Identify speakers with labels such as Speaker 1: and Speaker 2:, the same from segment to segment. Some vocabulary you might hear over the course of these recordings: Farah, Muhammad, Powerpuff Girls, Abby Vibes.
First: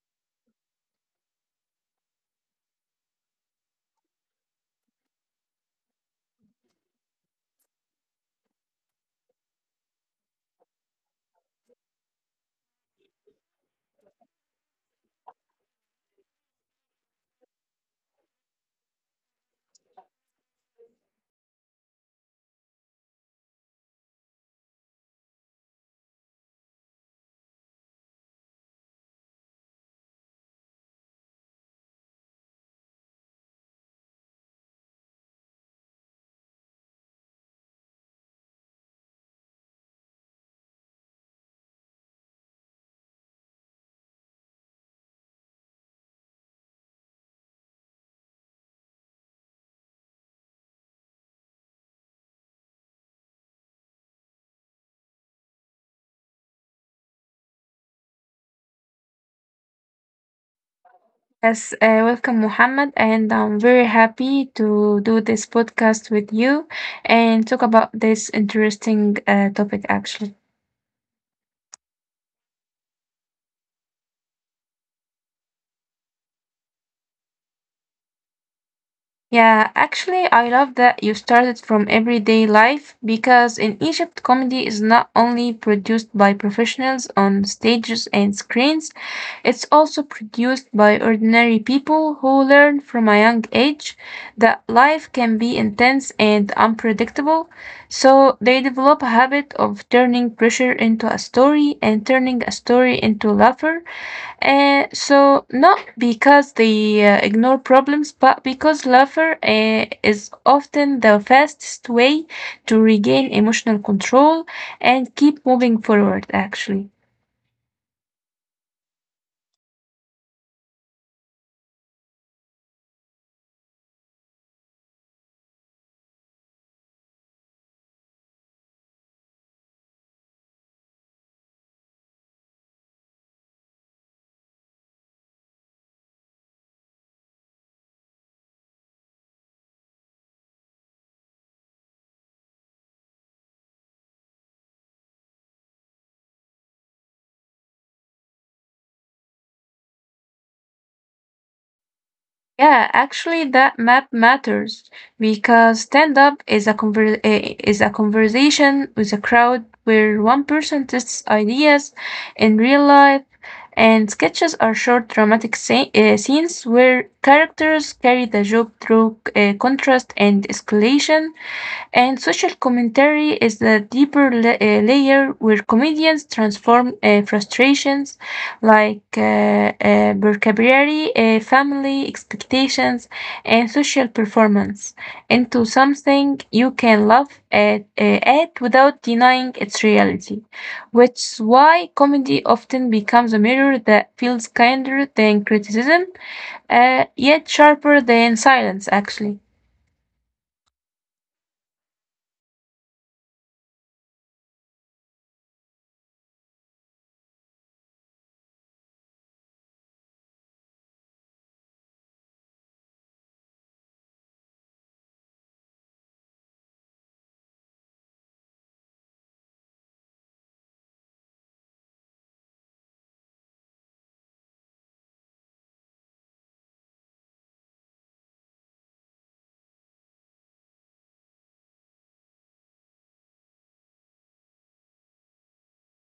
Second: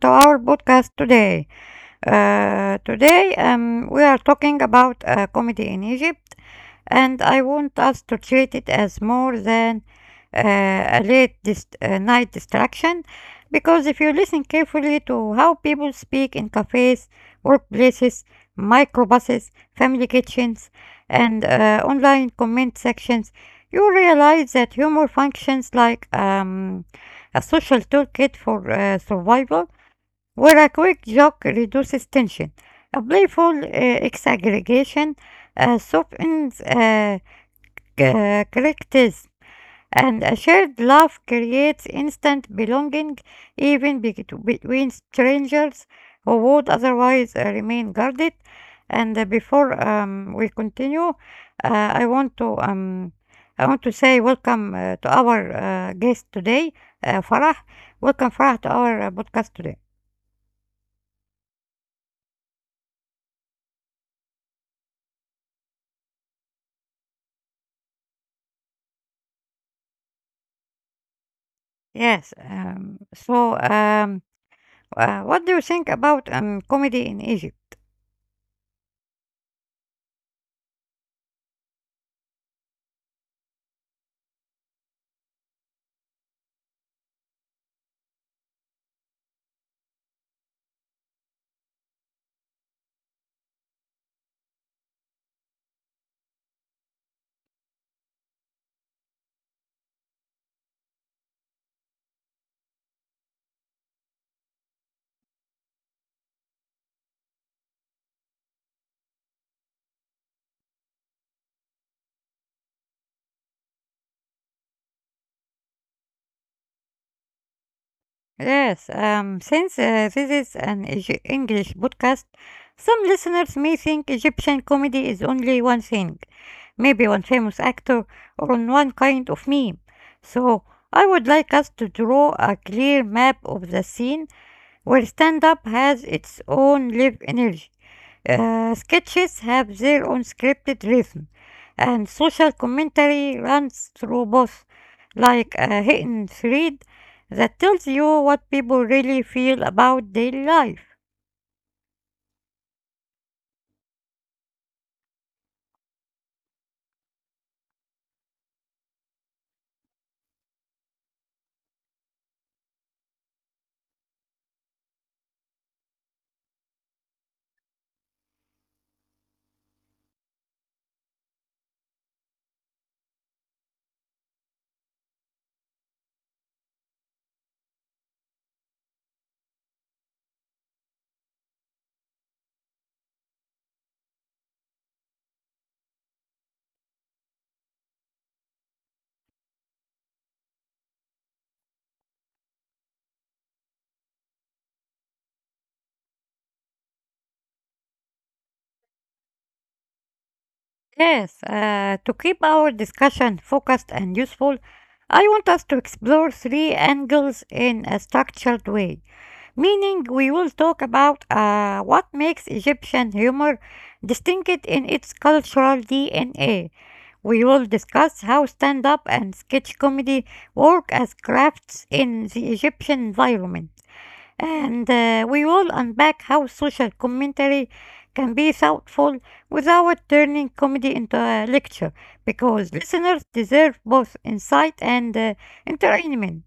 Speaker 1: to our podcast today. Today, we are talking about comedy in Egypt, and I want us to treat it as more than uh, a night distraction. Because if you listen carefully to how people speak in cafes, workplaces, microbuses, family kitchens, and online comment sections, you realize that humor functions like a social toolkit for survival, where a quick joke reduces tension, a playful exaggregation softens correctness, and a shared laugh creates instant belonging even between strangers who would otherwise remain guarded. And before we continue, I want to um, I want to say welcome to our guest today, Farah. Welcome, Farah, to our podcast today.
Speaker 2: Yes, welcome, Muhammad, and I'm very happy to do this podcast with you and talk about this interesting topic actually.
Speaker 1: Yes. What do you think about comedy in Egypt?
Speaker 2: Yeah, actually, I love that you started from everyday life because in Egypt, comedy is not only produced by professionals on stages and screens, it's also produced by ordinary people who learn from a young age that life can be intense and unpredictable. So they develop a habit of turning pressure into a story and turning a story into laughter. So not because they ignore problems, but because laughter is often the fastest way to regain emotional control and keep moving forward, actually.
Speaker 1: Yes, since this is an English podcast, some listeners may think Egyptian comedy is only one thing, maybe one famous actor or on one kind of meme. So, I would like us to draw a clear map of the scene where stand up has its own live energy. Sketches have their own scripted rhythm, and social commentary runs through both, like a hidden thread that tells you what people really feel about daily life.
Speaker 2: Yeah, actually, that map matters because stand up is a is a conversation with a crowd where one person tests ideas in real life, and sketches are short dramatic scenes where characters carry the joke through contrast and escalation. And social commentary is the deeper layer where comedians transform frustrations like vocabulary, family expectations, and social performance into something you can laugh at, without denying its reality, which is why comedy often becomes a mirror that feels kinder than criticism, yet sharper than silence, actually.
Speaker 1: Yes, to keep our discussion focused and useful, I want us to explore three angles in a structured way, meaning we will talk about what makes Egyptian humor distinct in its cultural DNA. We will discuss how stand up and sketch comedy work as crafts in the Egyptian environment. And we will unpack how social commentary can be thoughtful without turning comedy into a lecture, because listeners deserve both insight and entertainment.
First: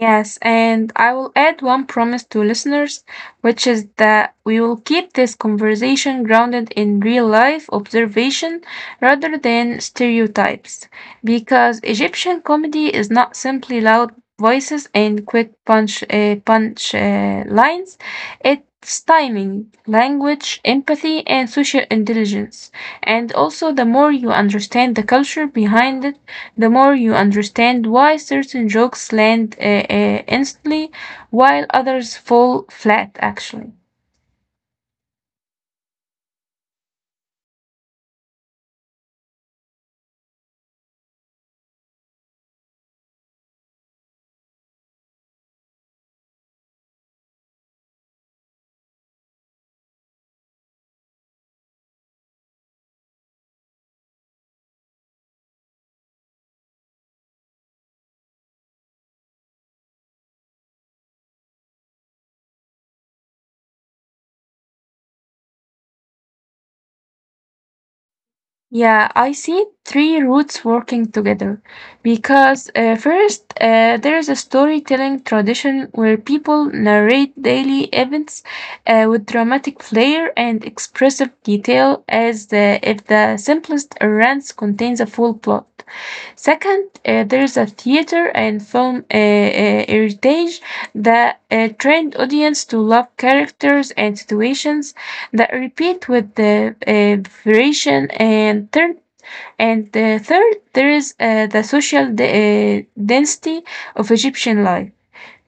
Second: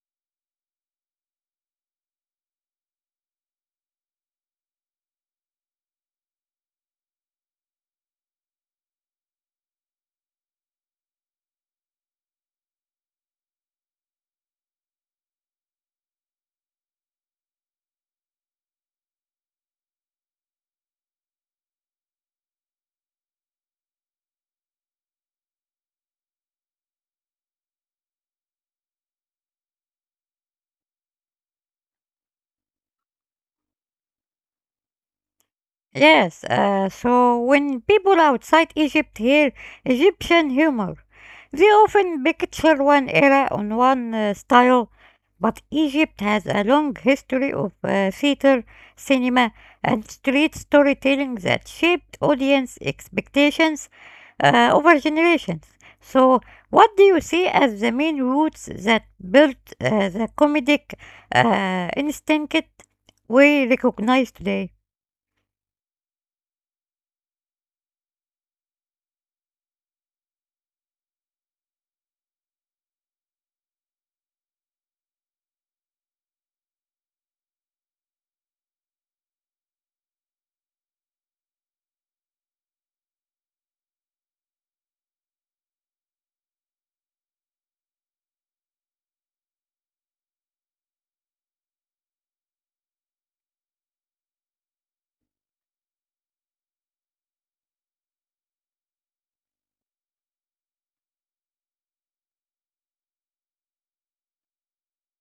Speaker 2: Yes, and I will add one promise to listeners, which is that we will keep this conversation grounded in real life observation rather than stereotypes, because Egyptian comedy is not simply loud voices and quick punch punch lines. It's timing, language, empathy, and social intelligence. And also, the more you understand the culture behind it the more you understand why certain jokes land instantly while others fall flat, actually.
Speaker 1: Yes, so when people outside Egypt hear Egyptian humor, they often picture one era on one style, but Egypt has a long history of theater, cinema, and street storytelling that shaped audience expectations over generations. So, what do you see as the main roots that built the comedic instinct we recognize today?
Speaker 2: Yeah, I see three roots working together. Because first, there is a storytelling tradition where people narrate daily events with dramatic flair and expressive detail, as the, if the simplest rant contains a full plot. Second, there's a theater and film heritage that trained audience to love characters and situations that repeat with the variation. And third, there is the social density of Egyptian life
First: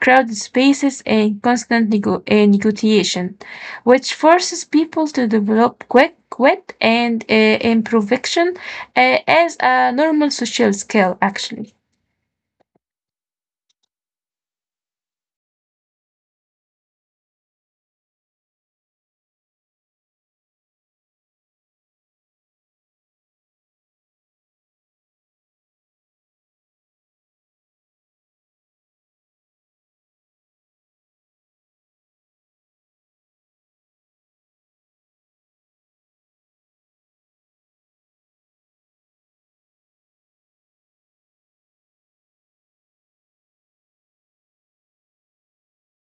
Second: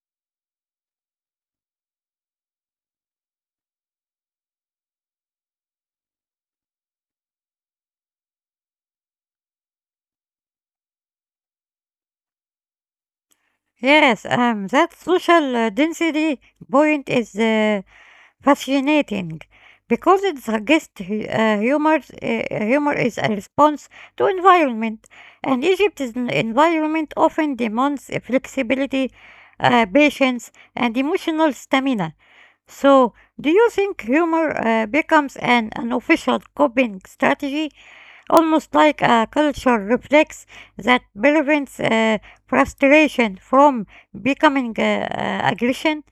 Speaker 2: crowded spaces, and constant negotiation, which forces people to develop quick, wit, and improvisation as a normal social skill, actually.
Speaker 1: Yes, that social density point is fascinating, because it suggests humor is a response to environment, and Egypt's environment often demands flexibility, patience, and emotional stamina. So, do you think humor becomes an unofficial coping strategy, almost like a culture reflex, that prevents frustration from becoming aggression?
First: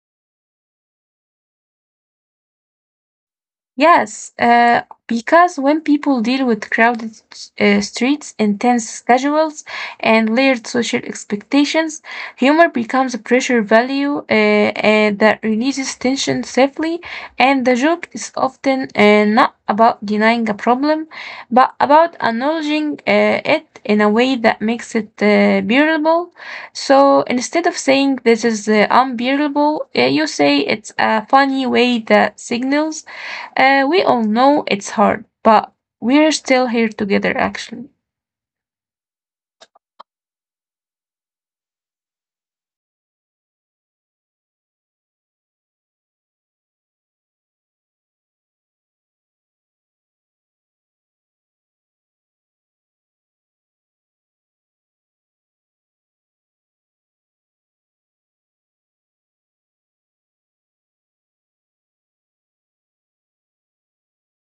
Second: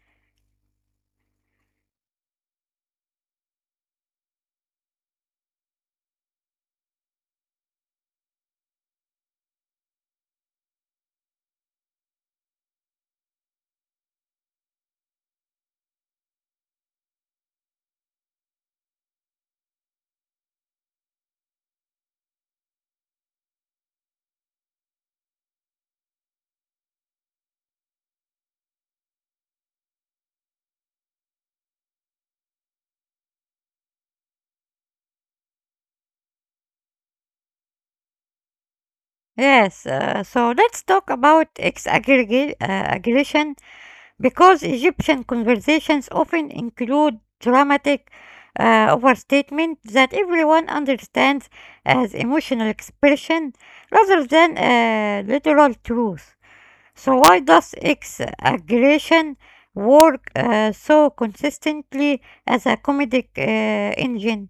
Speaker 2: Yes, because when people deal with crowded streets, intense schedules, and layered social expectations, humor becomes a pressure value that releases tension safely. And the joke is often not about denying a problem, but about acknowledging it in a way that makes it bearable. So instead of saying this is unbearable, you say it's a funny way that signals we all know it's hard, but we're still here together, actually.
Speaker 1: Yes, so let's talk about ex-aggregation aggression, because Egyptian conversations often include dramatic overstatement that everyone understands as emotional expression rather than literal truth. So why does X aggression work so consistently as a comedic engine?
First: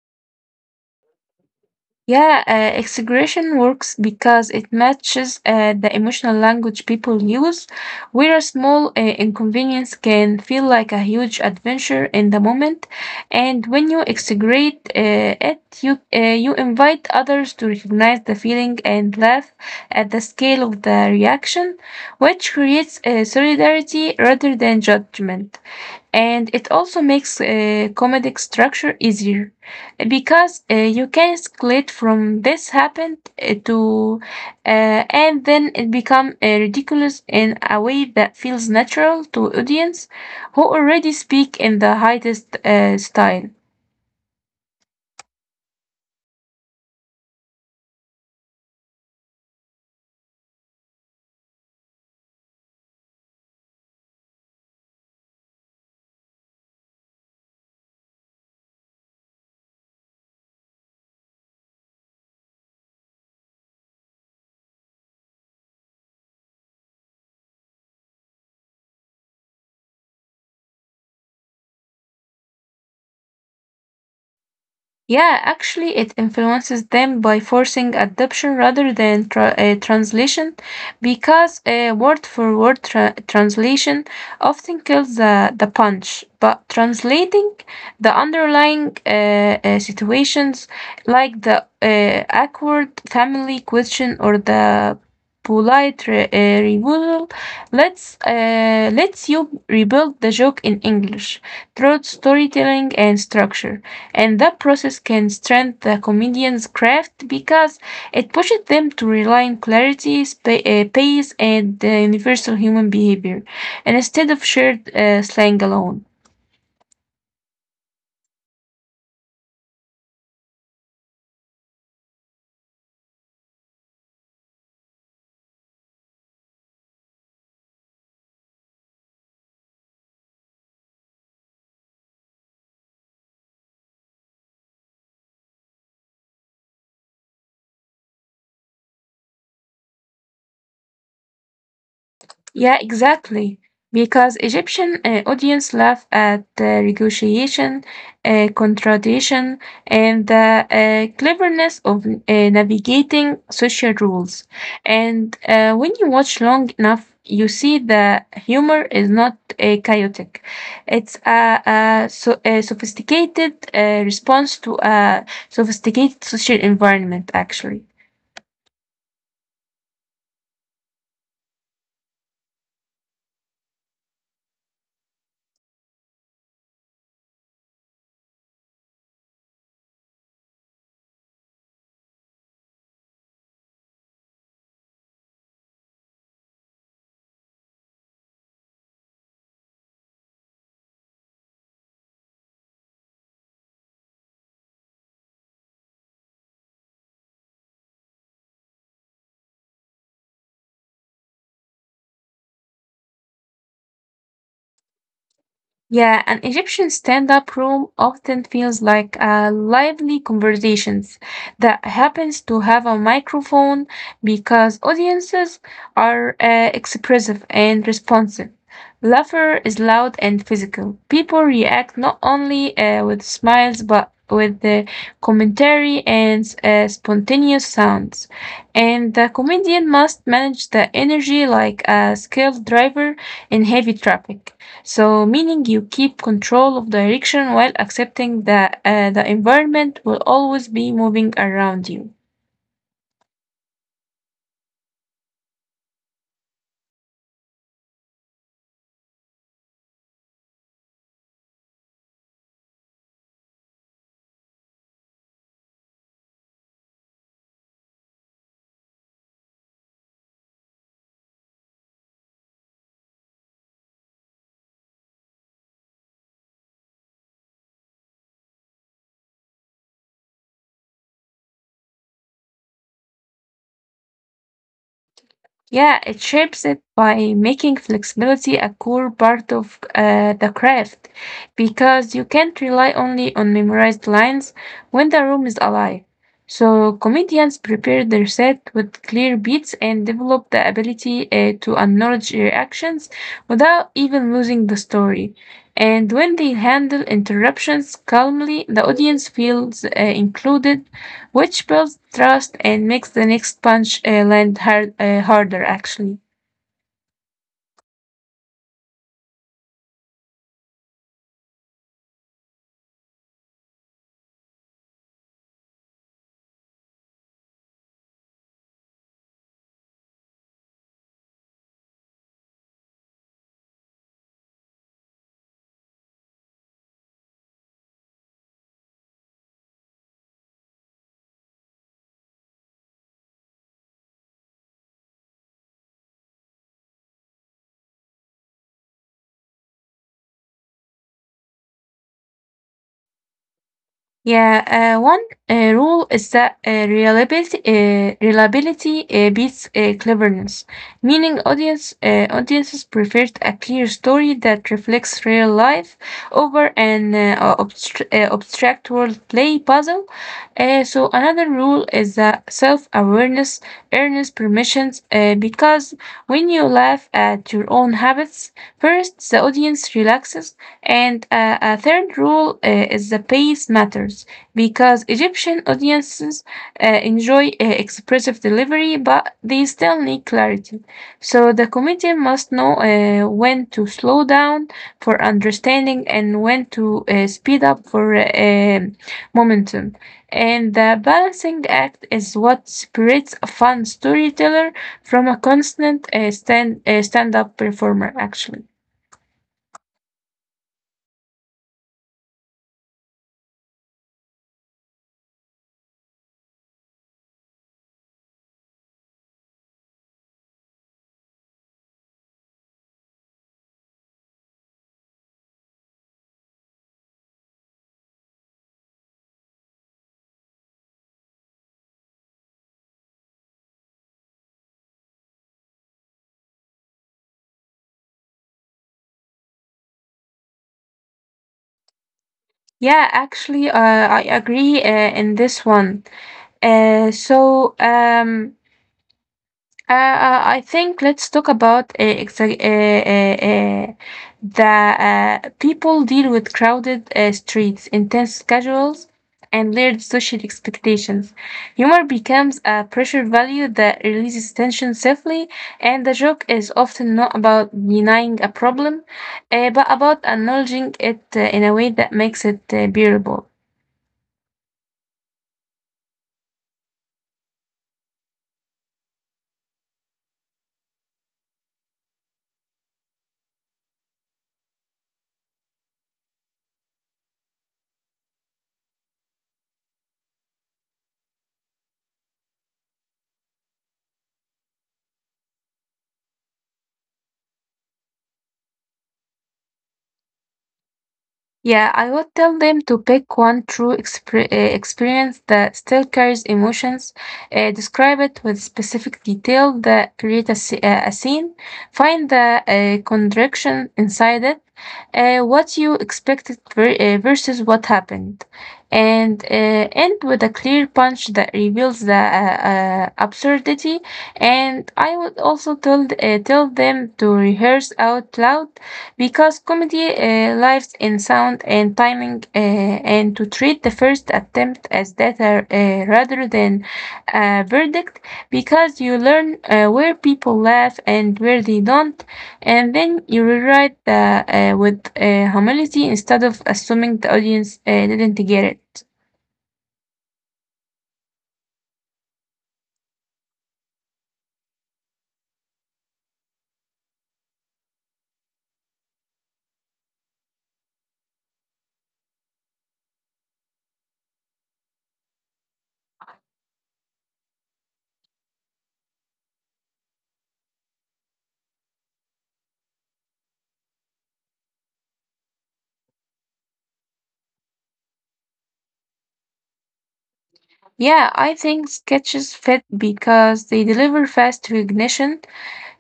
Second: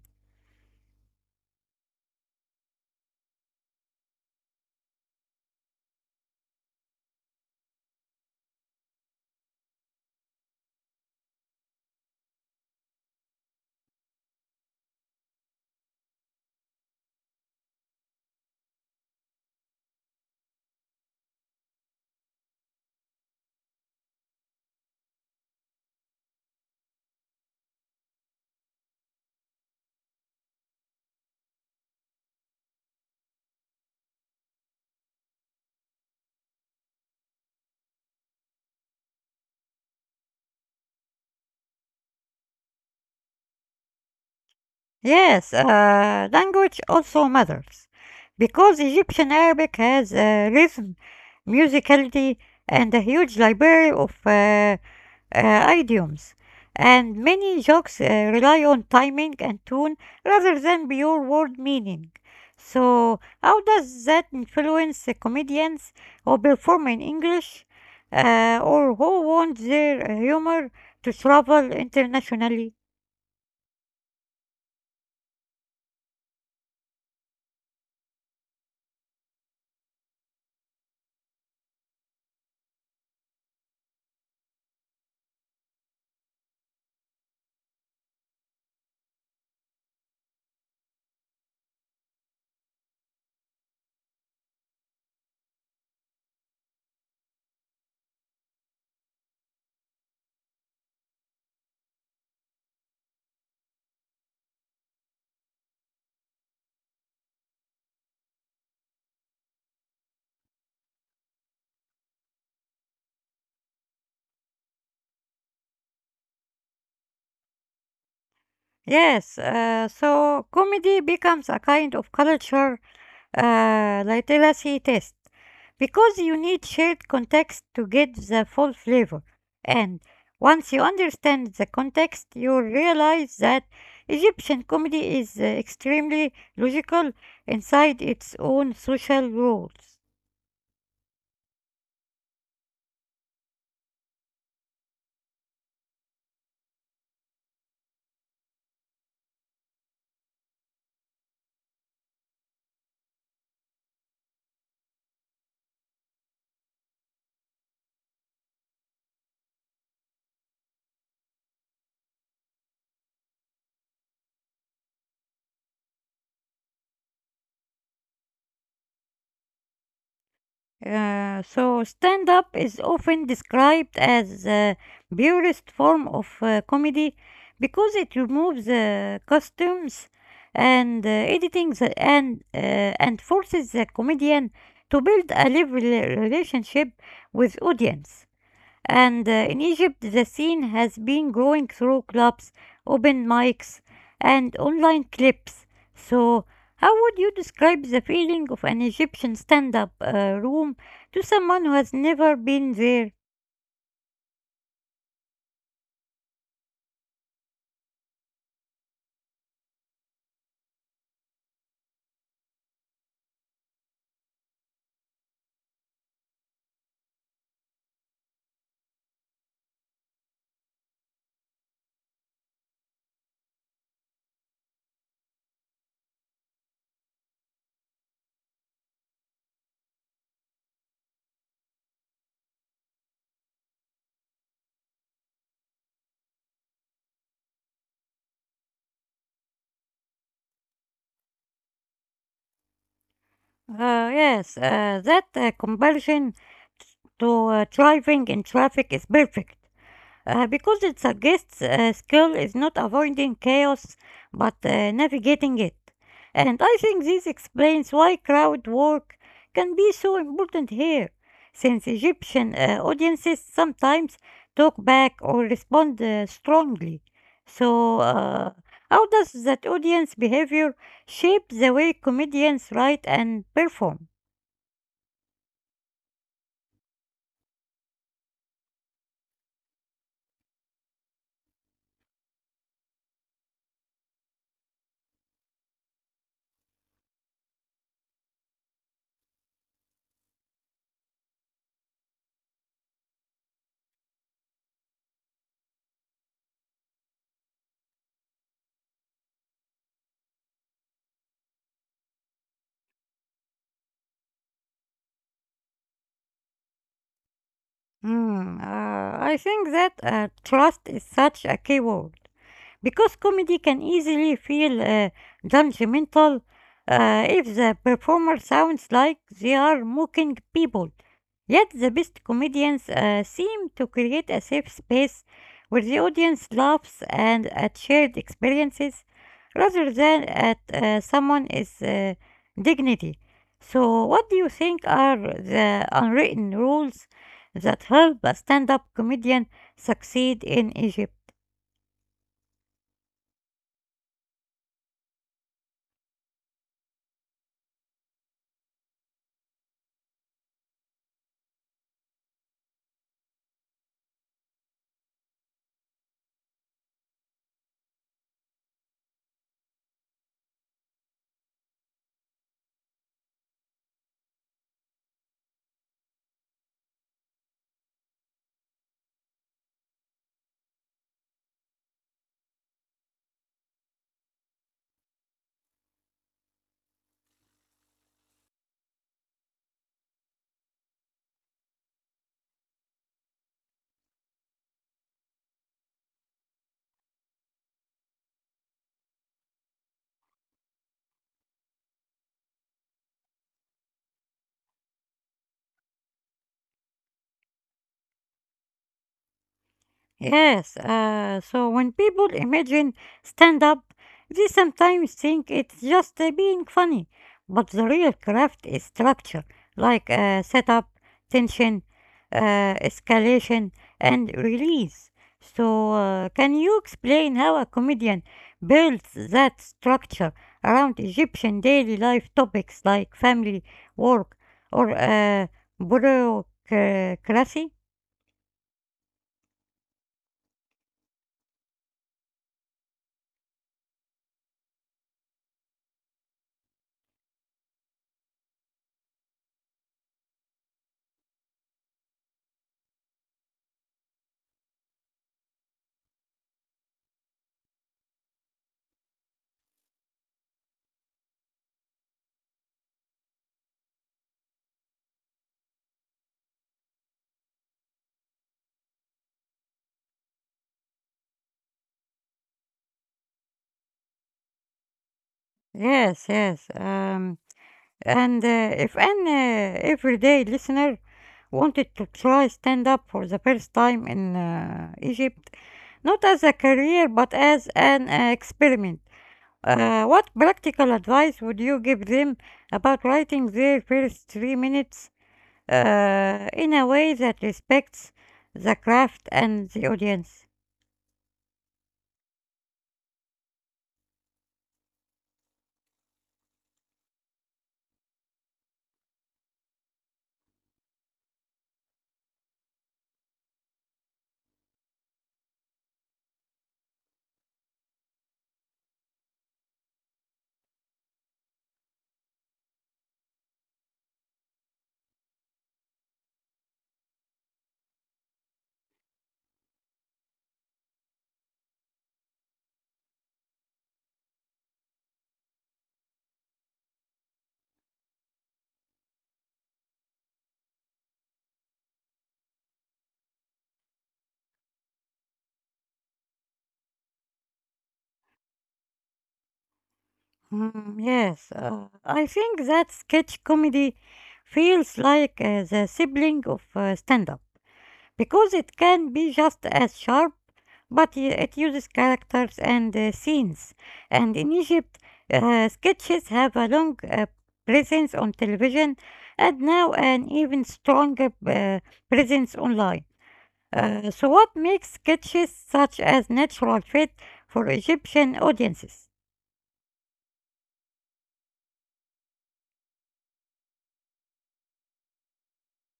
Speaker 2: Yeah, exaggeration works because it matches the emotional language people use, where a small inconvenience can feel like a huge adventure in the moment. And when you exaggerate it, you invite others to recognize the feeling and laugh at the scale of the reaction, which creates solidarity rather than judgment. And it also makes comedic structure easier because you can escalate from this happened to and then it become ridiculous in a way that feels natural to audience who already speak in the highest style.
Speaker 1: Yes, language also matters because Egyptian Arabic has rhythm, musicality, and a huge library of idioms. And many jokes rely on timing and tone rather than pure word meaning. So, how does that influence the comedians who perform in English or who want their humor to travel internationally?
Speaker 2: Yeah, actually, it influences them by forcing adoption rather than translation, because a word for word translation often kills the punch. But translating the underlying situations, like the awkward family question or the polite rebuttal, lets you rebuild the joke in English through storytelling and structure and that process can strengthen the comedian's craft because it pushes them to rely on clarity, pace, and universal human behavior instead of shared slang alone.
Speaker 1: Yes, so comedy becomes a kind of culture literacy test, because you need shared context to get the full flavor. And once you understand the context, you realize that Egyptian comedy is extremely logical inside its own social rules.
Speaker 2: Yeah, exactly. Because Egyptian audience laugh at negotiation, contradiction, and the cleverness of navigating social rules. And when you watch long enough, you see the humor is not chaotic. It's a sophisticated response to a sophisticated social environment, actually.
Speaker 1: So stand up is often described as the purest form of comedy because it removes costumes and and forces the comedian to build a lively relationship with audience. And in Egypt, the scene has been growing through clubs, open mics, and online clips. So, how would you describe the feeling of an Egyptian stand up room to someone who has never been there?
Speaker 2: Yeah, an Egyptian stand-up room often feels like a lively conversations that happens to have a microphone because audiences are expressive and responsive. Laughter is loud and physical. People react not only with smiles but with the commentary and spontaneous sounds. And the comedian must manage the energy like a skilled driver in heavy traffic. So, meaning you keep control of direction while accepting that the environment will always be moving around you.
Speaker 1: Yes, that conversion t- to driving in traffic is perfect, because it suggests skill is not avoiding chaos but navigating it. And I think this explains why crowd work can be so important here, since Egyptian audiences sometimes talk back or respond strongly. So, how does that audience behavior shape the way comedians write and perform?
Speaker 2: Yeah, it shapes it by making flexibility a core part of the craft because you can't rely only on memorized lines when the room is alive. So, comedians prepare their set with clear beats and develop the ability to acknowledge reactions without even losing the story. And when they handle interruptions calmly, the audience feels included which builds trust and makes the next punch land harder actually.
Speaker 1: Hmm, I think that trust is such a key word, because comedy can easily feel judgmental if the performer sounds like they are mocking people. Yet the best comedians seem to create a safe space where the audience laughs and at shared experiences rather than at someone uh, dignity. So, what do you think are the unwritten rules that help a stand up comedian succeed in Egypt?
Speaker 2: Yeah, one rule is that reliability beats cleverness, meaning audiences prefer a clear story that reflects real life over an abstract world play puzzle. So another rule is that self-awareness earns permissions because when you laugh at your own habits, first the audience relaxes and a third rule is the pace matters because Egyptian audiences enjoy expressive delivery, but they still need clarity. So the comedian must know when to slow down for understanding and when to speed up for momentum. And the balancing act is what separates a fun storyteller from a constant stand-up performer, actually.
Speaker 1: Yes, so when people imagine stand up, they sometimes think it's just being funny. But the real craft is structure, like setup, tension, uh, escalation, and release. So, can you explain how a comedian builds that structure around Egyptian daily life topics like family, work, or bureaucracy?
Speaker 2: Yeah, actually, I agree in this one. Uh, so, um, I think let's talk about exa- the people deal with crowded streets, intense schedules, and layered social expectations. Humor becomes a pressure value that releases tension safely, and the joke is often not about denying a problem, but about acknowledging it in a way that makes it bearable.
Speaker 1: Yes, yes. And if an everyday listener wanted to try stand up for the first time in Egypt, not as a career but as an experiment, what practical advice would you give them about writing their first 3 minutes in a way that respects the craft and the audience?
Speaker 2: Yeah, I would tell them to pick one true experience that still carries emotions, describe it with specific detail that create a scene, find the contradiction inside it, what you expected versus what happened, and end with a clear punch that reveals the absurdity. And I would also tell them to rehearse out loud because comedy lives in sound and timing, and to treat the first attempt as data rather than a verdict, because you learn where people laugh and where they don't, and then you rewrite with humility instead of assuming the audience didn't get it.
Speaker 1: Mm, yes, I think that sketch comedy feels like the sibling of stand up, because it can be just as sharp, but it uses characters and scenes. And in Egypt, sketches have a long presence on television and now an even stronger presence online. So, what makes sketches such as natural fit for Egyptian audiences?
Speaker 2: Yeah, I think sketches fit because they deliver fast recognition.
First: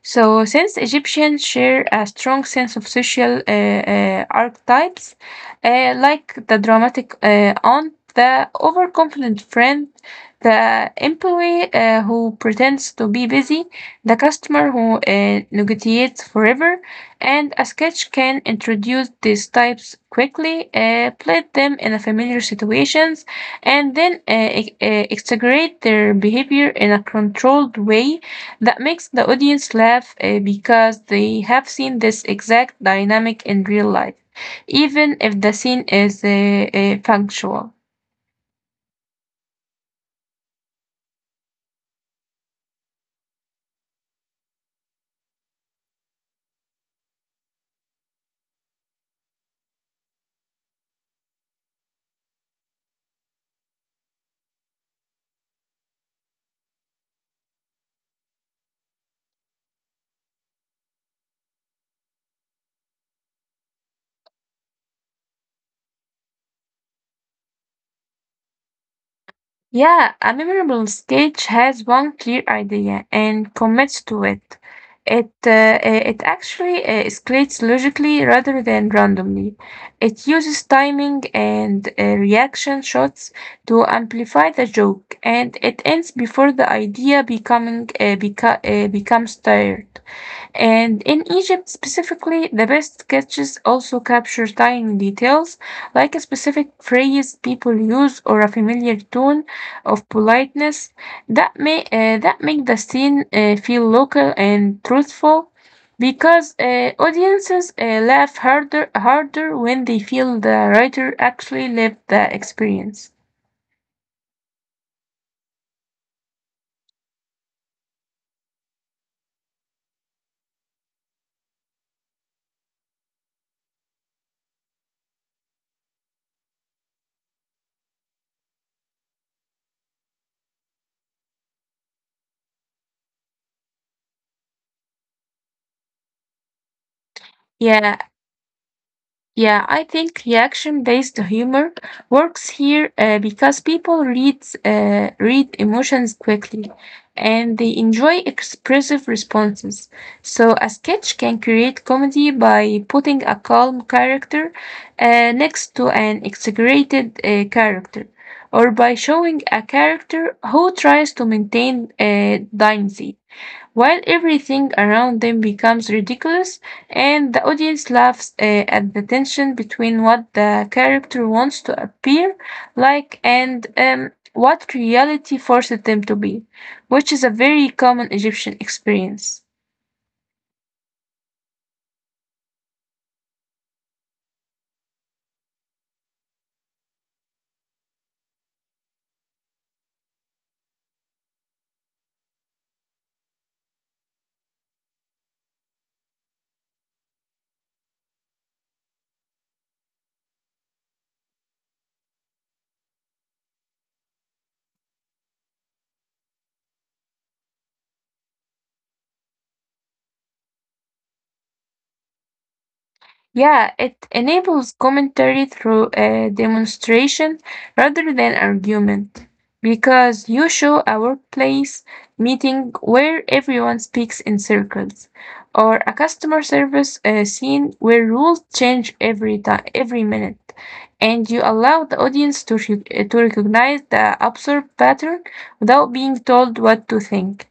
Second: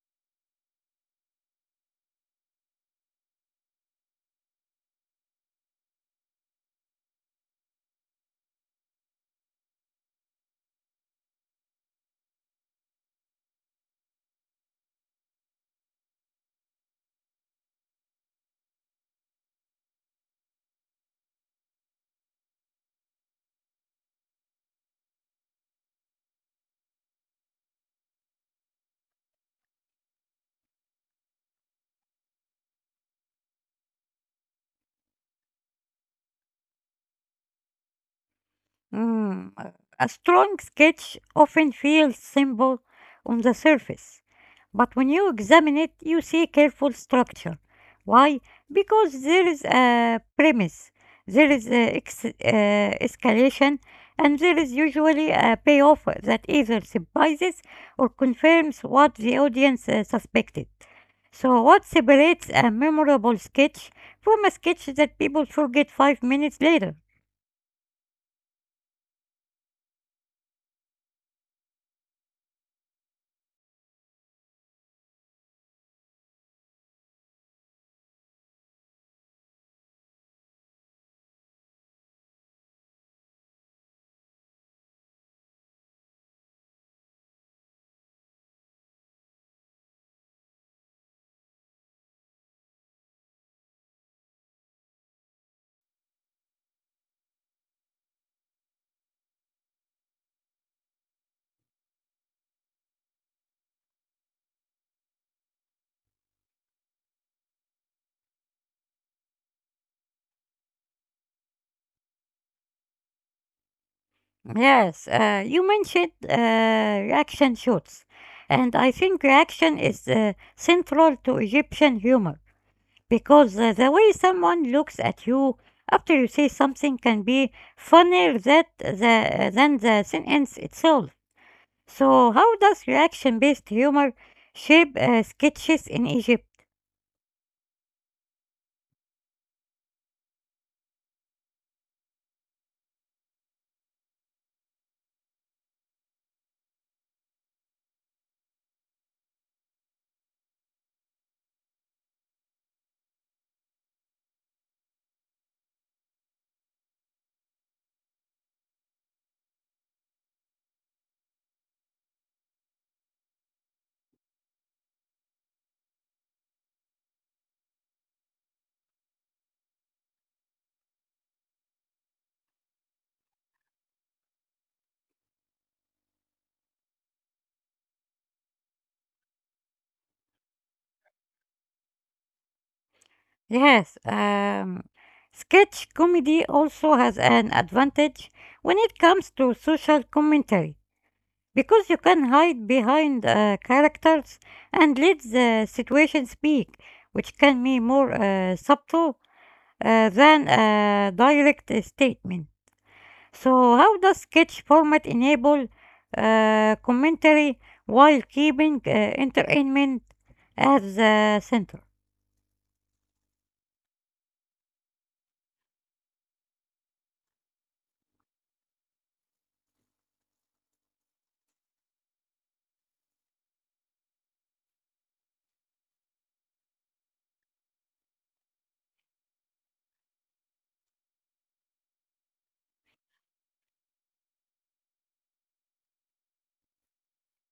Speaker 2: So, since Egyptians share a strong sense of social archetypes, like the dramatic aunt, the overconfident friend, the employee who pretends to be busy, the customer who negotiates forever, and a sketch can introduce these types quickly, plate them in a familiar situations, and then exaggerate their behavior in a controlled way that makes the audience laugh because they have seen this exact dynamic in real life, even if the scene is punctual.
Speaker 1: Mm, a strong sketch often feels simple on the surface, but when you examine it, you see careful structure. Why? Because there is a premise, there is a escalation, and there is usually a payoff that either surprises or confirms what the audience suspected. So, what separates a memorable sketch from a sketch that people forget 5 minutes later?
Speaker 2: Yeah, a memorable sketch has one clear idea and commits to it. It uh, uh, it actually escalates logically rather than randomly. It uses timing and reaction shots to amplify the joke, and it ends before the idea becomes tired. And in Egypt specifically, the best sketches also capture tiny details like a specific phrase people use or a familiar tone of politeness that may that make the scene feel local and truthful because audiences laugh harder when they feel the writer actually lived the experience.
Speaker 1: Yes, you mentioned reaction shoots, and I think reaction is central to Egyptian humor, because the way someone looks at you after you say something can be funnier that than the sentence itself. So, how does reaction-based humor shape sketches in Egypt?
Speaker 2: Yeah, Yeah, I think reaction-based humor works here because people read emotions quickly and they enjoy expressive responses. So a sketch can create comedy by putting a calm character next to an exaggerated character, or by showing a character who tries to maintain dynasty while everything around them becomes ridiculous and the audience laughs at the tension between what the character wants to appear like and what reality forces them to be, which is a very common Egyptian experience.
Speaker 1: Yes, sketch comedy also has an advantage when it comes to social commentary, because you can hide behind characters and let the situation speak, which can be more subtle than a direct statement. So, how does sketch format enable commentary while keeping entertainment at the center?
Speaker 2: Yeah, it enables commentary through a demonstration rather than argument because you show a workplace meeting where everyone speaks in circles or a customer service scene where rules change every time every minute and you allow the audience to recognize the absurd pattern without being told what to think.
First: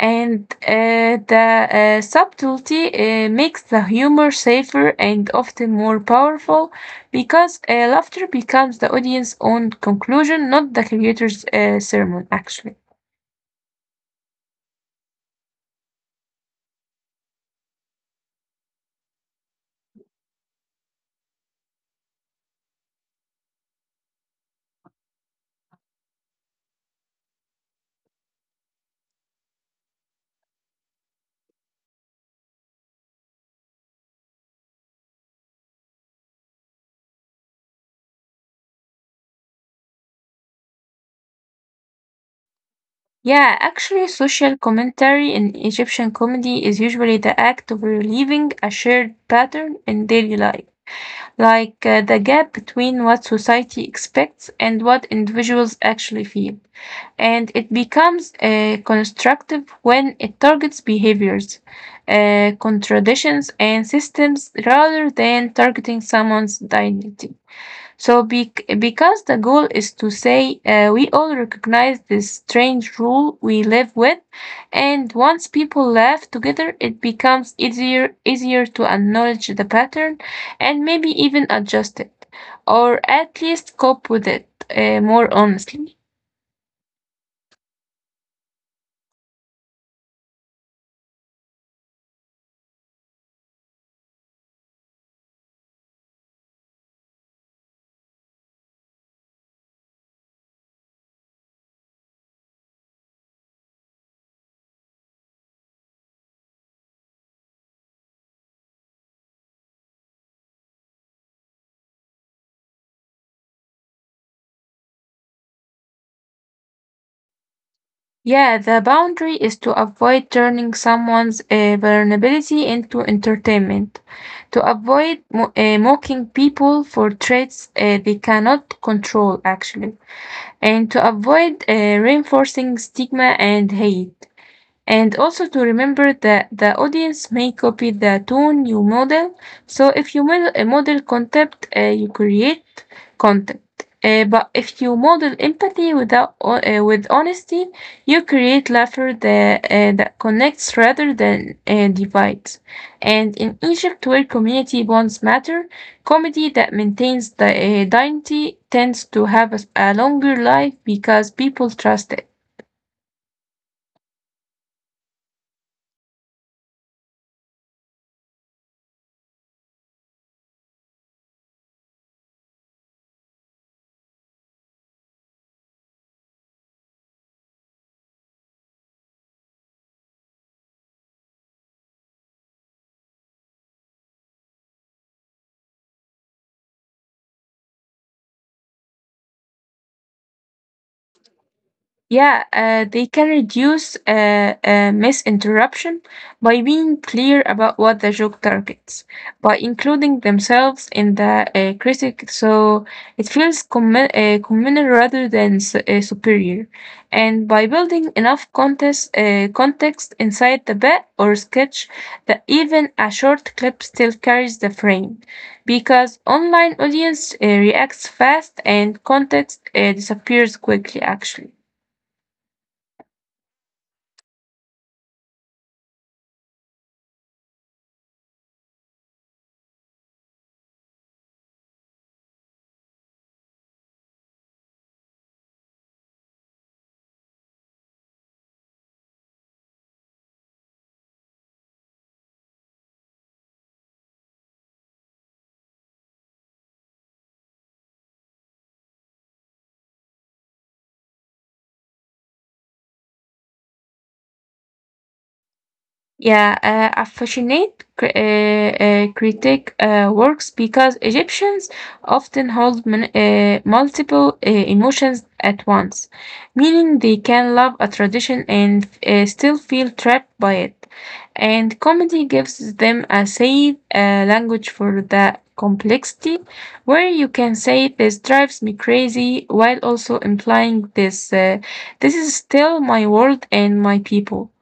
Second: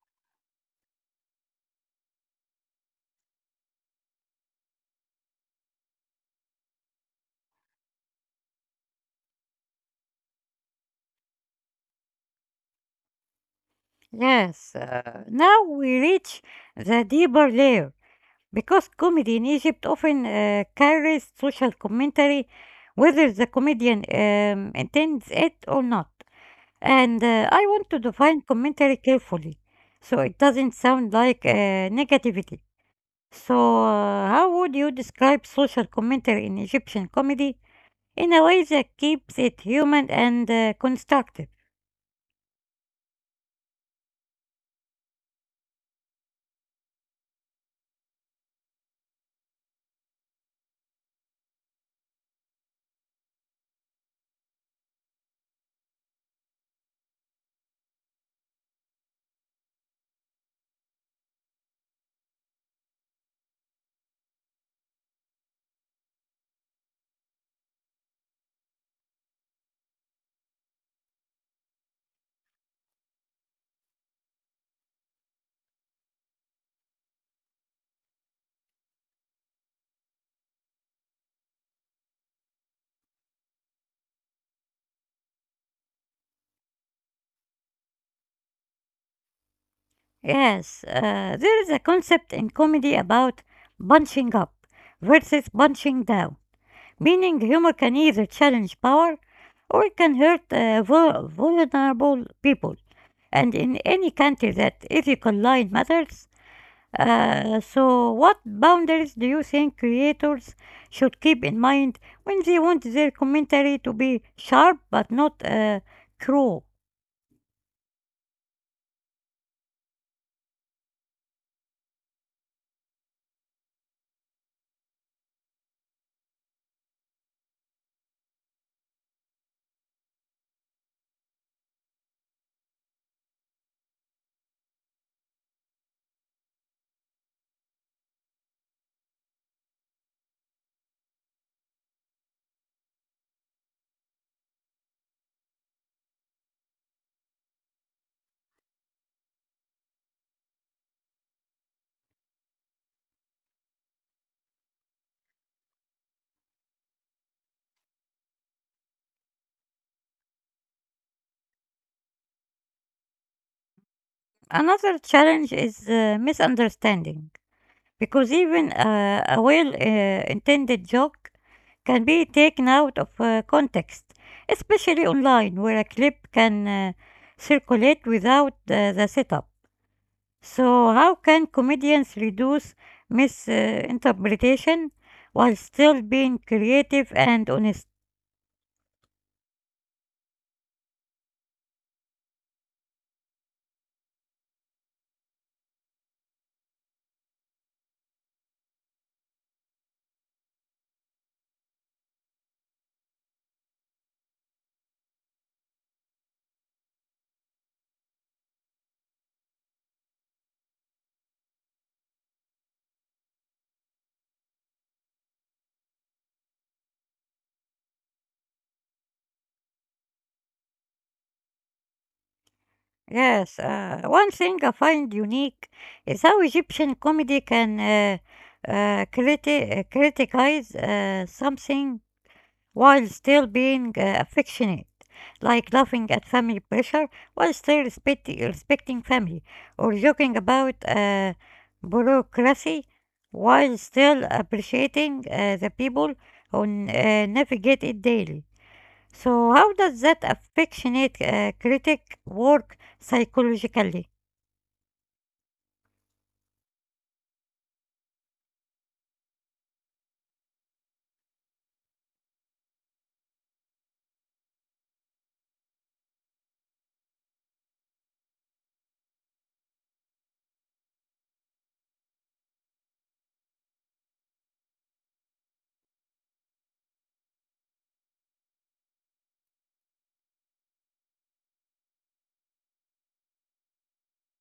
Speaker 2: And the subtlety makes the humor safer and often more powerful because laughter becomes the audience's own conclusion, not the creator's sermon, actually.
Speaker 1: Yes, now we reach the deeper layer, because comedy in Egypt often carries social commentary, whether the comedian intends it or not. And I want to define commentary carefully so it doesn't sound like negativity. So, how would you describe social commentary in Egyptian comedy in a way that keeps it human and constructive?
Speaker 2: Yeah, actually, social commentary in Egyptian comedy is usually the act of relieving a shared pattern in daily life, like the gap between what society expects and what individuals actually feel. And it becomes constructive when it targets behaviors, contradictions, and systems rather than targeting someone's dignity. So, because the goal is to say we all recognize this strange rule we live with, and once people laugh together, it becomes easier to acknowledge the pattern and maybe even adjust it, or at least cope with it more honestly.
Speaker 1: Yes, there is a concept in comedy about bunching up versus bunching down, meaning humor can either challenge power or it can hurt vulnerable people. And in any country that ethical line matters, so what boundaries do you think creators should keep in mind when they want their commentary to be sharp but not cruel?
Speaker 2: Yeah, the boundary is to avoid turning someone's vulnerability into entertainment, to avoid mocking people for traits they cannot control, actually, and to avoid reinforcing stigma and hate. And also to remember that the audience may copy the tone you model. So if you model a model concept, you create content. But if you model empathy without with honesty, you create laughter that connects rather than divides. And in Egypt, where community bonds matter, comedy that maintains the dignity tends to have a longer life because people trust it.
Speaker 1: Another challenge is misunderstanding. Because even a well intended joke can be taken out of context, especially online, where a clip can circulate without the setup. So, how can comedians reduce misinterpretation while still being creative and honest?
Speaker 2: Yeah, they can reduce misinterruption by being clear about what the joke targets, by including themselves in the critic, so it feels communal rather than superior, and by building enough context inside the bit or sketch that even a short clip still carries the frame, because online audience reacts fast and context disappears quickly, actually.
Speaker 1: Yes, one thing I find unique is how Egyptian comedy can criticize something while still being affectionate, like laughing at family pressure while still respecting family, or joking about bureaucracy while still appreciating the people who navigate it daily. So, how does that affectionate critic work psychologically?
Speaker 2: Yeah, critique works because Egyptians often hold multiple emotions at once, meaning they can love a tradition and still feel trapped by it. And comedy gives them a safe language for the complexity, where you can say this drives me crazy while also implying this is still my world and my people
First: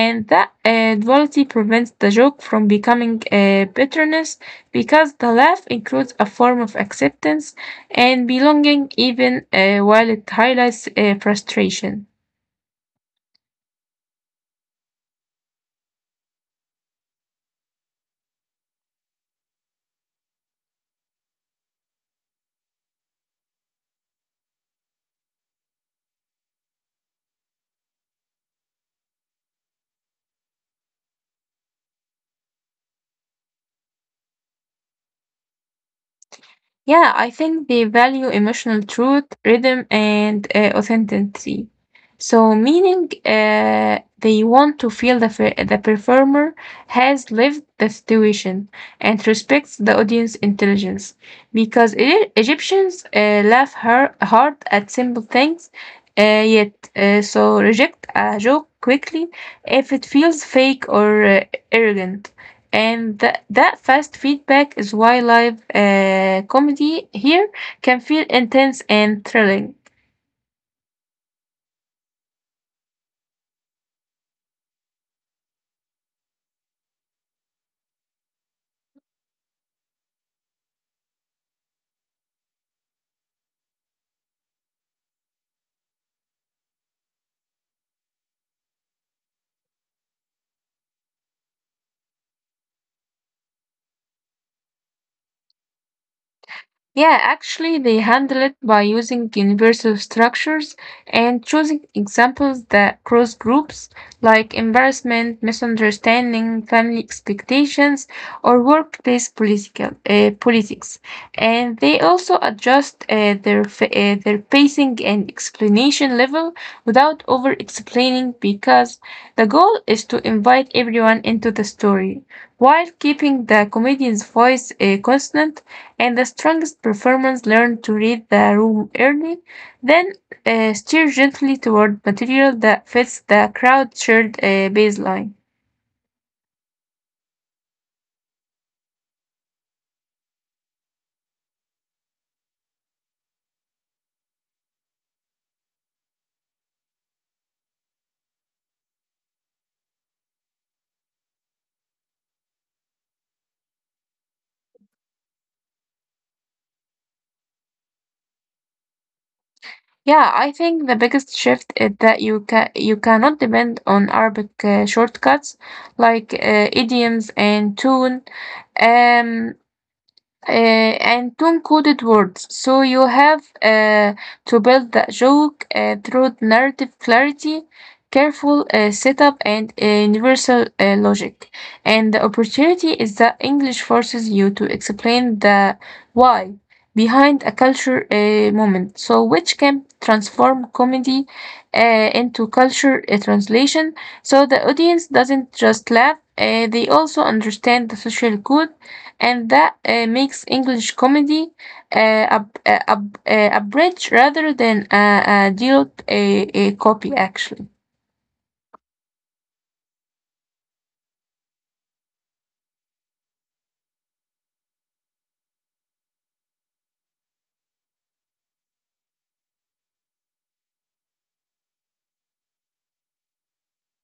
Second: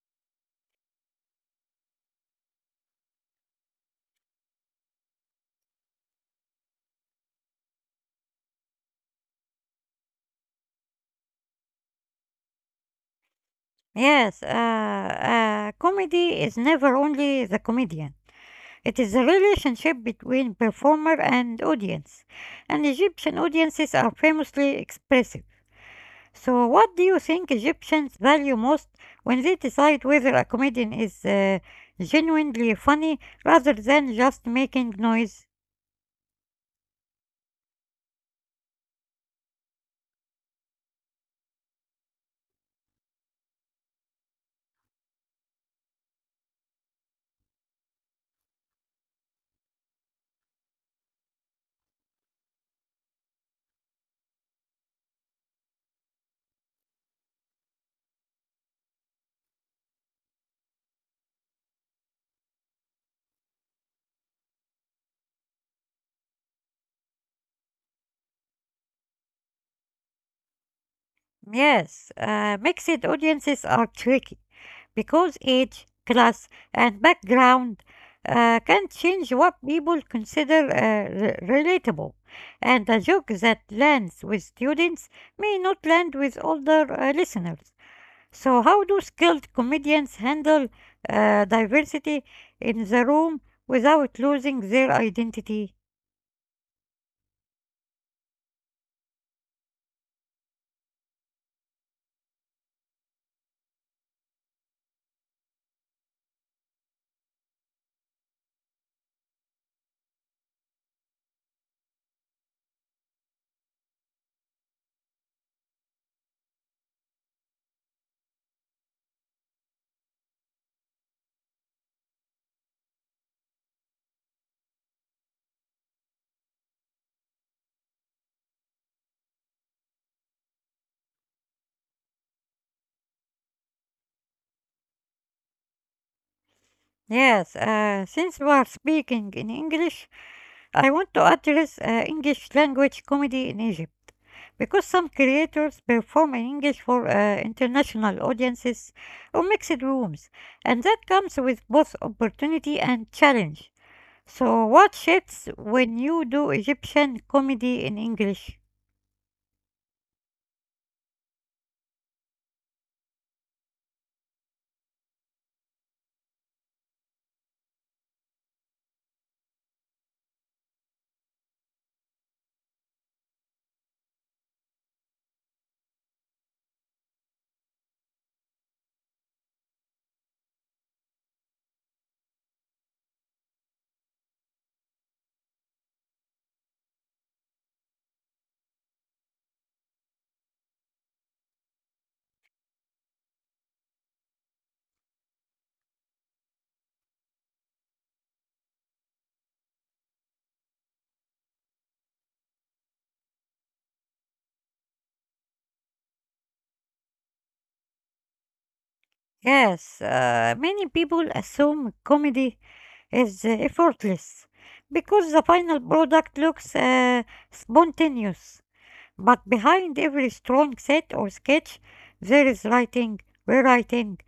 Speaker 2: and that duality prevents the joke from becoming a bitterness because the laugh includes a form of acceptance and belonging even while it highlights frustration.
Speaker 1: Yes, comedy is never only the comedian. It is the relationship between performer and audience, and Egyptian audiences are famously expressive. So, what do you think Egyptians value most when they decide whether a comedian is genuinely funny rather than just making noise?
Speaker 2: Yeah, I think they value emotional truth, rhythm, and authenticity. So, meaning they want to feel the performer has lived the situation and respects the audience intelligence. Because Egyptians laugh hard at simple things, yet so reject a joke quickly if it feels fake or arrogant. And that fast feedback is why live comedy here can feel intense and thrilling.
Speaker 1: Yes, mixed audiences are tricky, because age, class, and background can change what people consider relatable. And a joke that lands with students may not land with older listeners. So, how do skilled comedians handle diversity in the room without losing their identity?
Speaker 2: Yeah, actually, they handle it by using universal structures and choosing examples that cross groups like embarrassment, misunderstanding, family expectations, or workplace politics. And they also adjust their pacing and explanation level without over explaining because the goal is to invite everyone into the story while keeping the comedian's voice constant and the strongest performers learn to read the room early, then steer gently toward material that fits the crowd's shared baseline.
Speaker 1: Yes, since we are speaking in English, I want to address English language comedy in Egypt, because some creators perform in English for international audiences or mixed rooms, and that comes with both opportunity and challenge. So, what shifts when you do Egyptian comedy in English?
Speaker 2: Yeah, I think the biggest shift is that you cannot depend on Arabic shortcuts like idioms and tune. Um, and tone coded words. So you have to build that joke through narrative clarity, careful setup, and universal logic. And the opportunity is that English forces you to explain the why behind a culture moment, so which can transform comedy into culture translation. So the audience doesn't just laugh. They also understand the social code and that makes English comedy a bridge rather than a dull a copy, actually.
Speaker 1: Yes, many people assume comedy is effortless because the final product looks spontaneous. But behind every strong set or sketch, there is writing, rewriting,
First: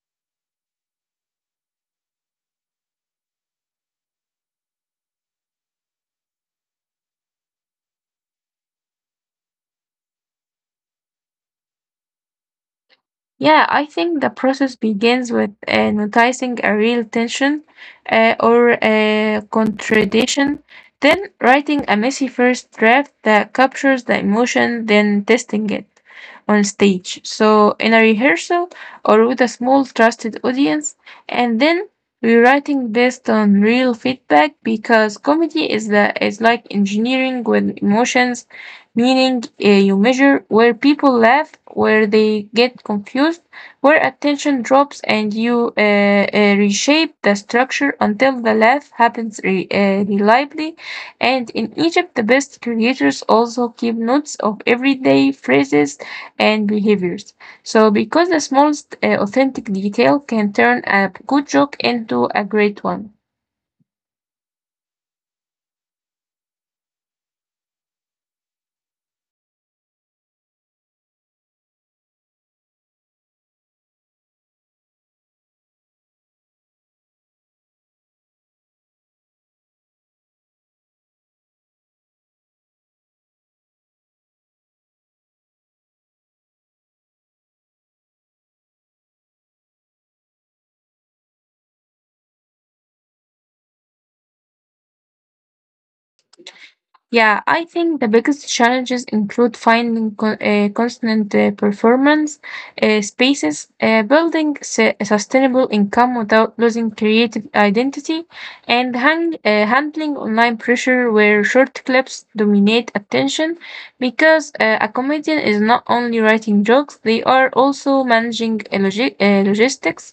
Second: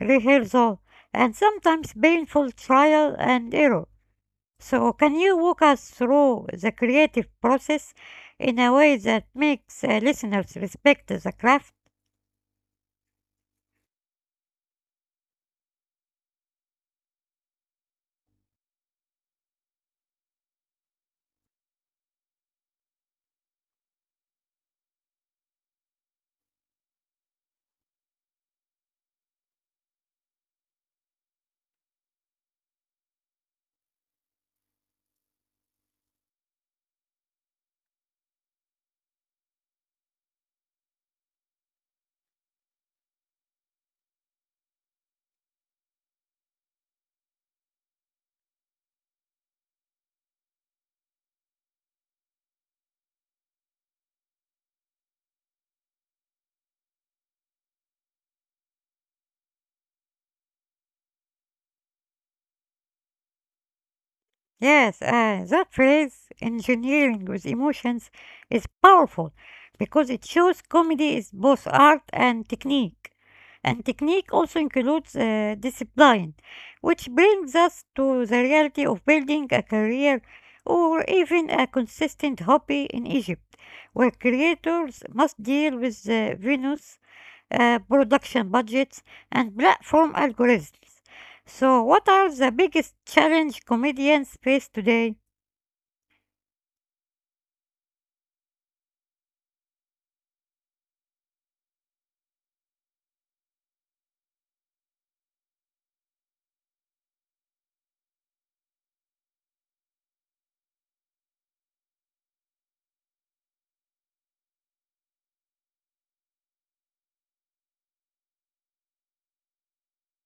Speaker 1: rehearsal, and sometimes painful trial and error. So, can you walk us through the creative process in a way that makes listeners respect the craft?
Speaker 2: Yeah, I think the process begins with noticing a real tension or a contradiction, then writing a messy first draft that captures the emotion, then testing it on stage. So, in a rehearsal or with a small trusted audience, and then rewriting based on real feedback because comedy is like engineering with emotions, meaning you measure where people laugh, where they get confused, where attention drops, and you reshape the structure until the laugh happens reliably. And in Egypt, the best creators also keep notes of everyday phrases and behaviors. Because the smallest authentic detail can turn a good joke into a great one.
Speaker 1: Yes, that phrase, engineering with emotions, is powerful because it shows comedy is both art and technique. And technique also includes discipline, which brings us to the reality of building a career or even a consistent hobby in Egypt, where creators must deal with Venus, production budgets, and platform algorithms. So, what are the biggest challenge comedians face today?
Speaker 2: Yeah, I think the biggest challenges include finding constant performance spaces, building a sustainable income without losing creative identity, and handling online pressure where short clips dominate attention. Because a comedian is not only writing jokes, they are also managing logistics,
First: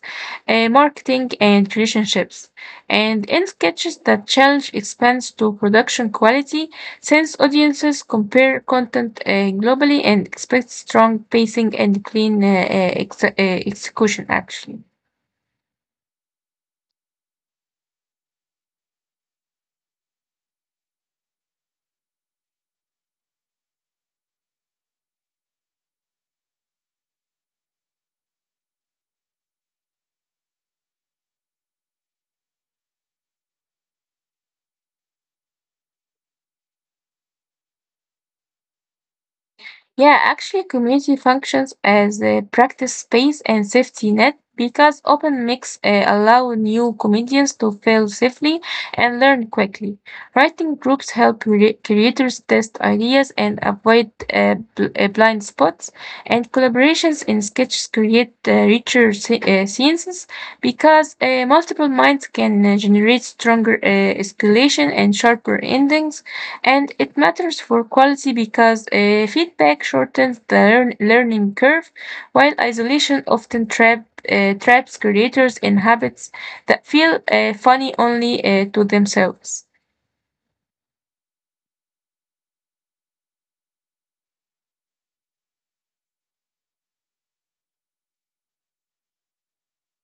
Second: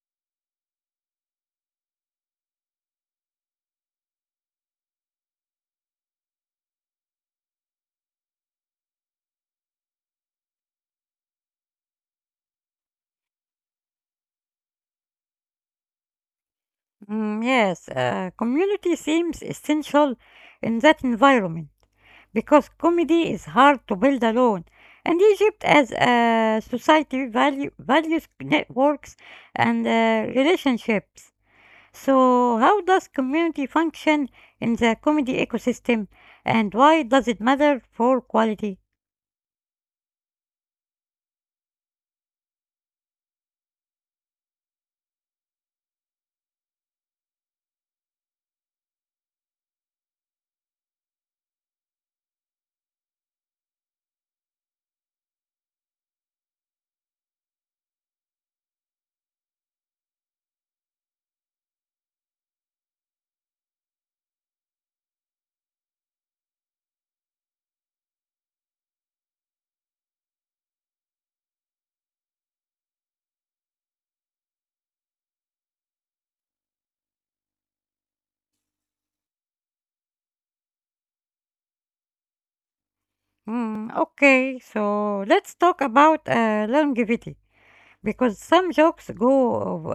Speaker 2: marketing, and relationships. And in sketches that challenge expands to production quality, since audiences compare content globally and expect strong pacing and clean execution, actually.
Speaker 1: Mm, yes, community seems essential in that environment because comedy is hard to build alone. And Egypt, as a society, values networks and relationships. So, how does community function in the comedy ecosystem, and why does it matter for quality?
Speaker 2: Yeah, actually, community functions as a practice space and safety net because open mix allow new comedians to fail safely and learn quickly. Writing groups help creators test ideas and avoid blind spots, and collaborations in sketches create richer scenes because multiple minds can generate stronger escalation and sharper endings. And it matters for quality because feedback shortens the learning curve, while isolation often traps creators in habits that feel funny only to themselves.
Speaker 1: Mm, okay, so let's talk about longevity, because some jokes go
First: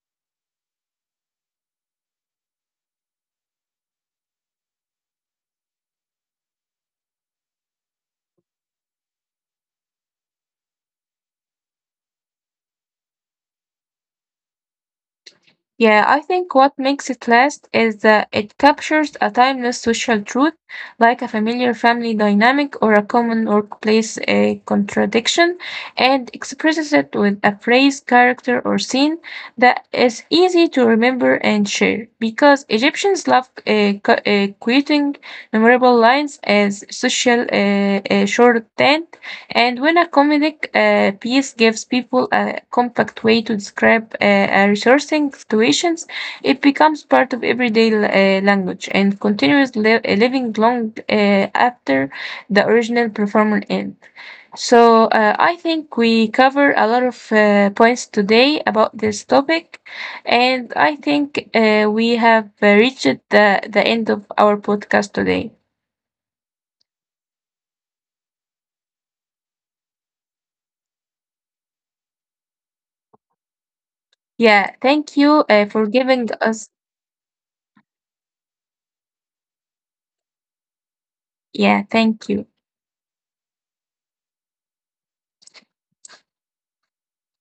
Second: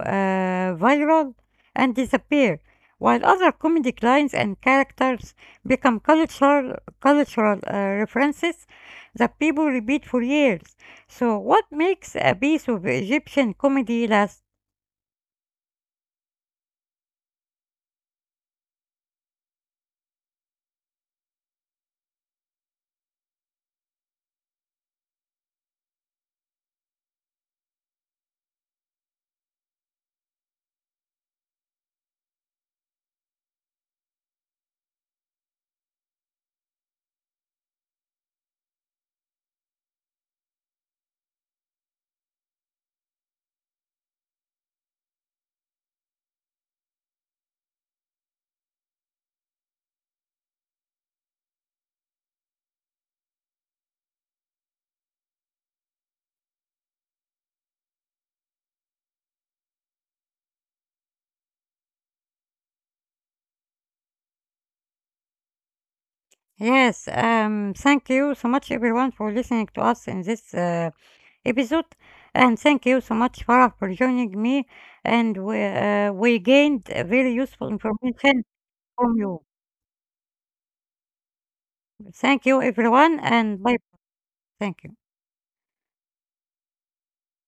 Speaker 1: viral and disappear, while other comedic lines and characters become cultural references that people repeat for years. So, what makes a piece of Egyptian comedy last?
Speaker 2: Yeah, I think what makes it last is that it captures a timeless social truth, like a familiar family dynamic or a common workplace contradiction, and expresses it with a phrase, character, or scene that is easy to remember and share. Because Egyptians love quoting memorable lines as social shorthand, and when a comedic piece gives people a compact way to describe a resourcing situations, it becomes part of everyday language and continues living long after the original performer end. So I think we cover a lot of points today about this topic, and I think we have reached the end of our podcast today.
Speaker 1: Yes, thank you so much, everyone, for listening to us in this episode. And thank you so much, Farah, for joining me.
Speaker 2: Yeah, thank
Speaker 1: And
Speaker 2: you for giving
Speaker 1: we
Speaker 2: us.
Speaker 1: gained very useful information from you.
Speaker 2: Yeah, thank
Speaker 1: Thank
Speaker 2: you.
Speaker 1: you, everyone, and bye. Thank you.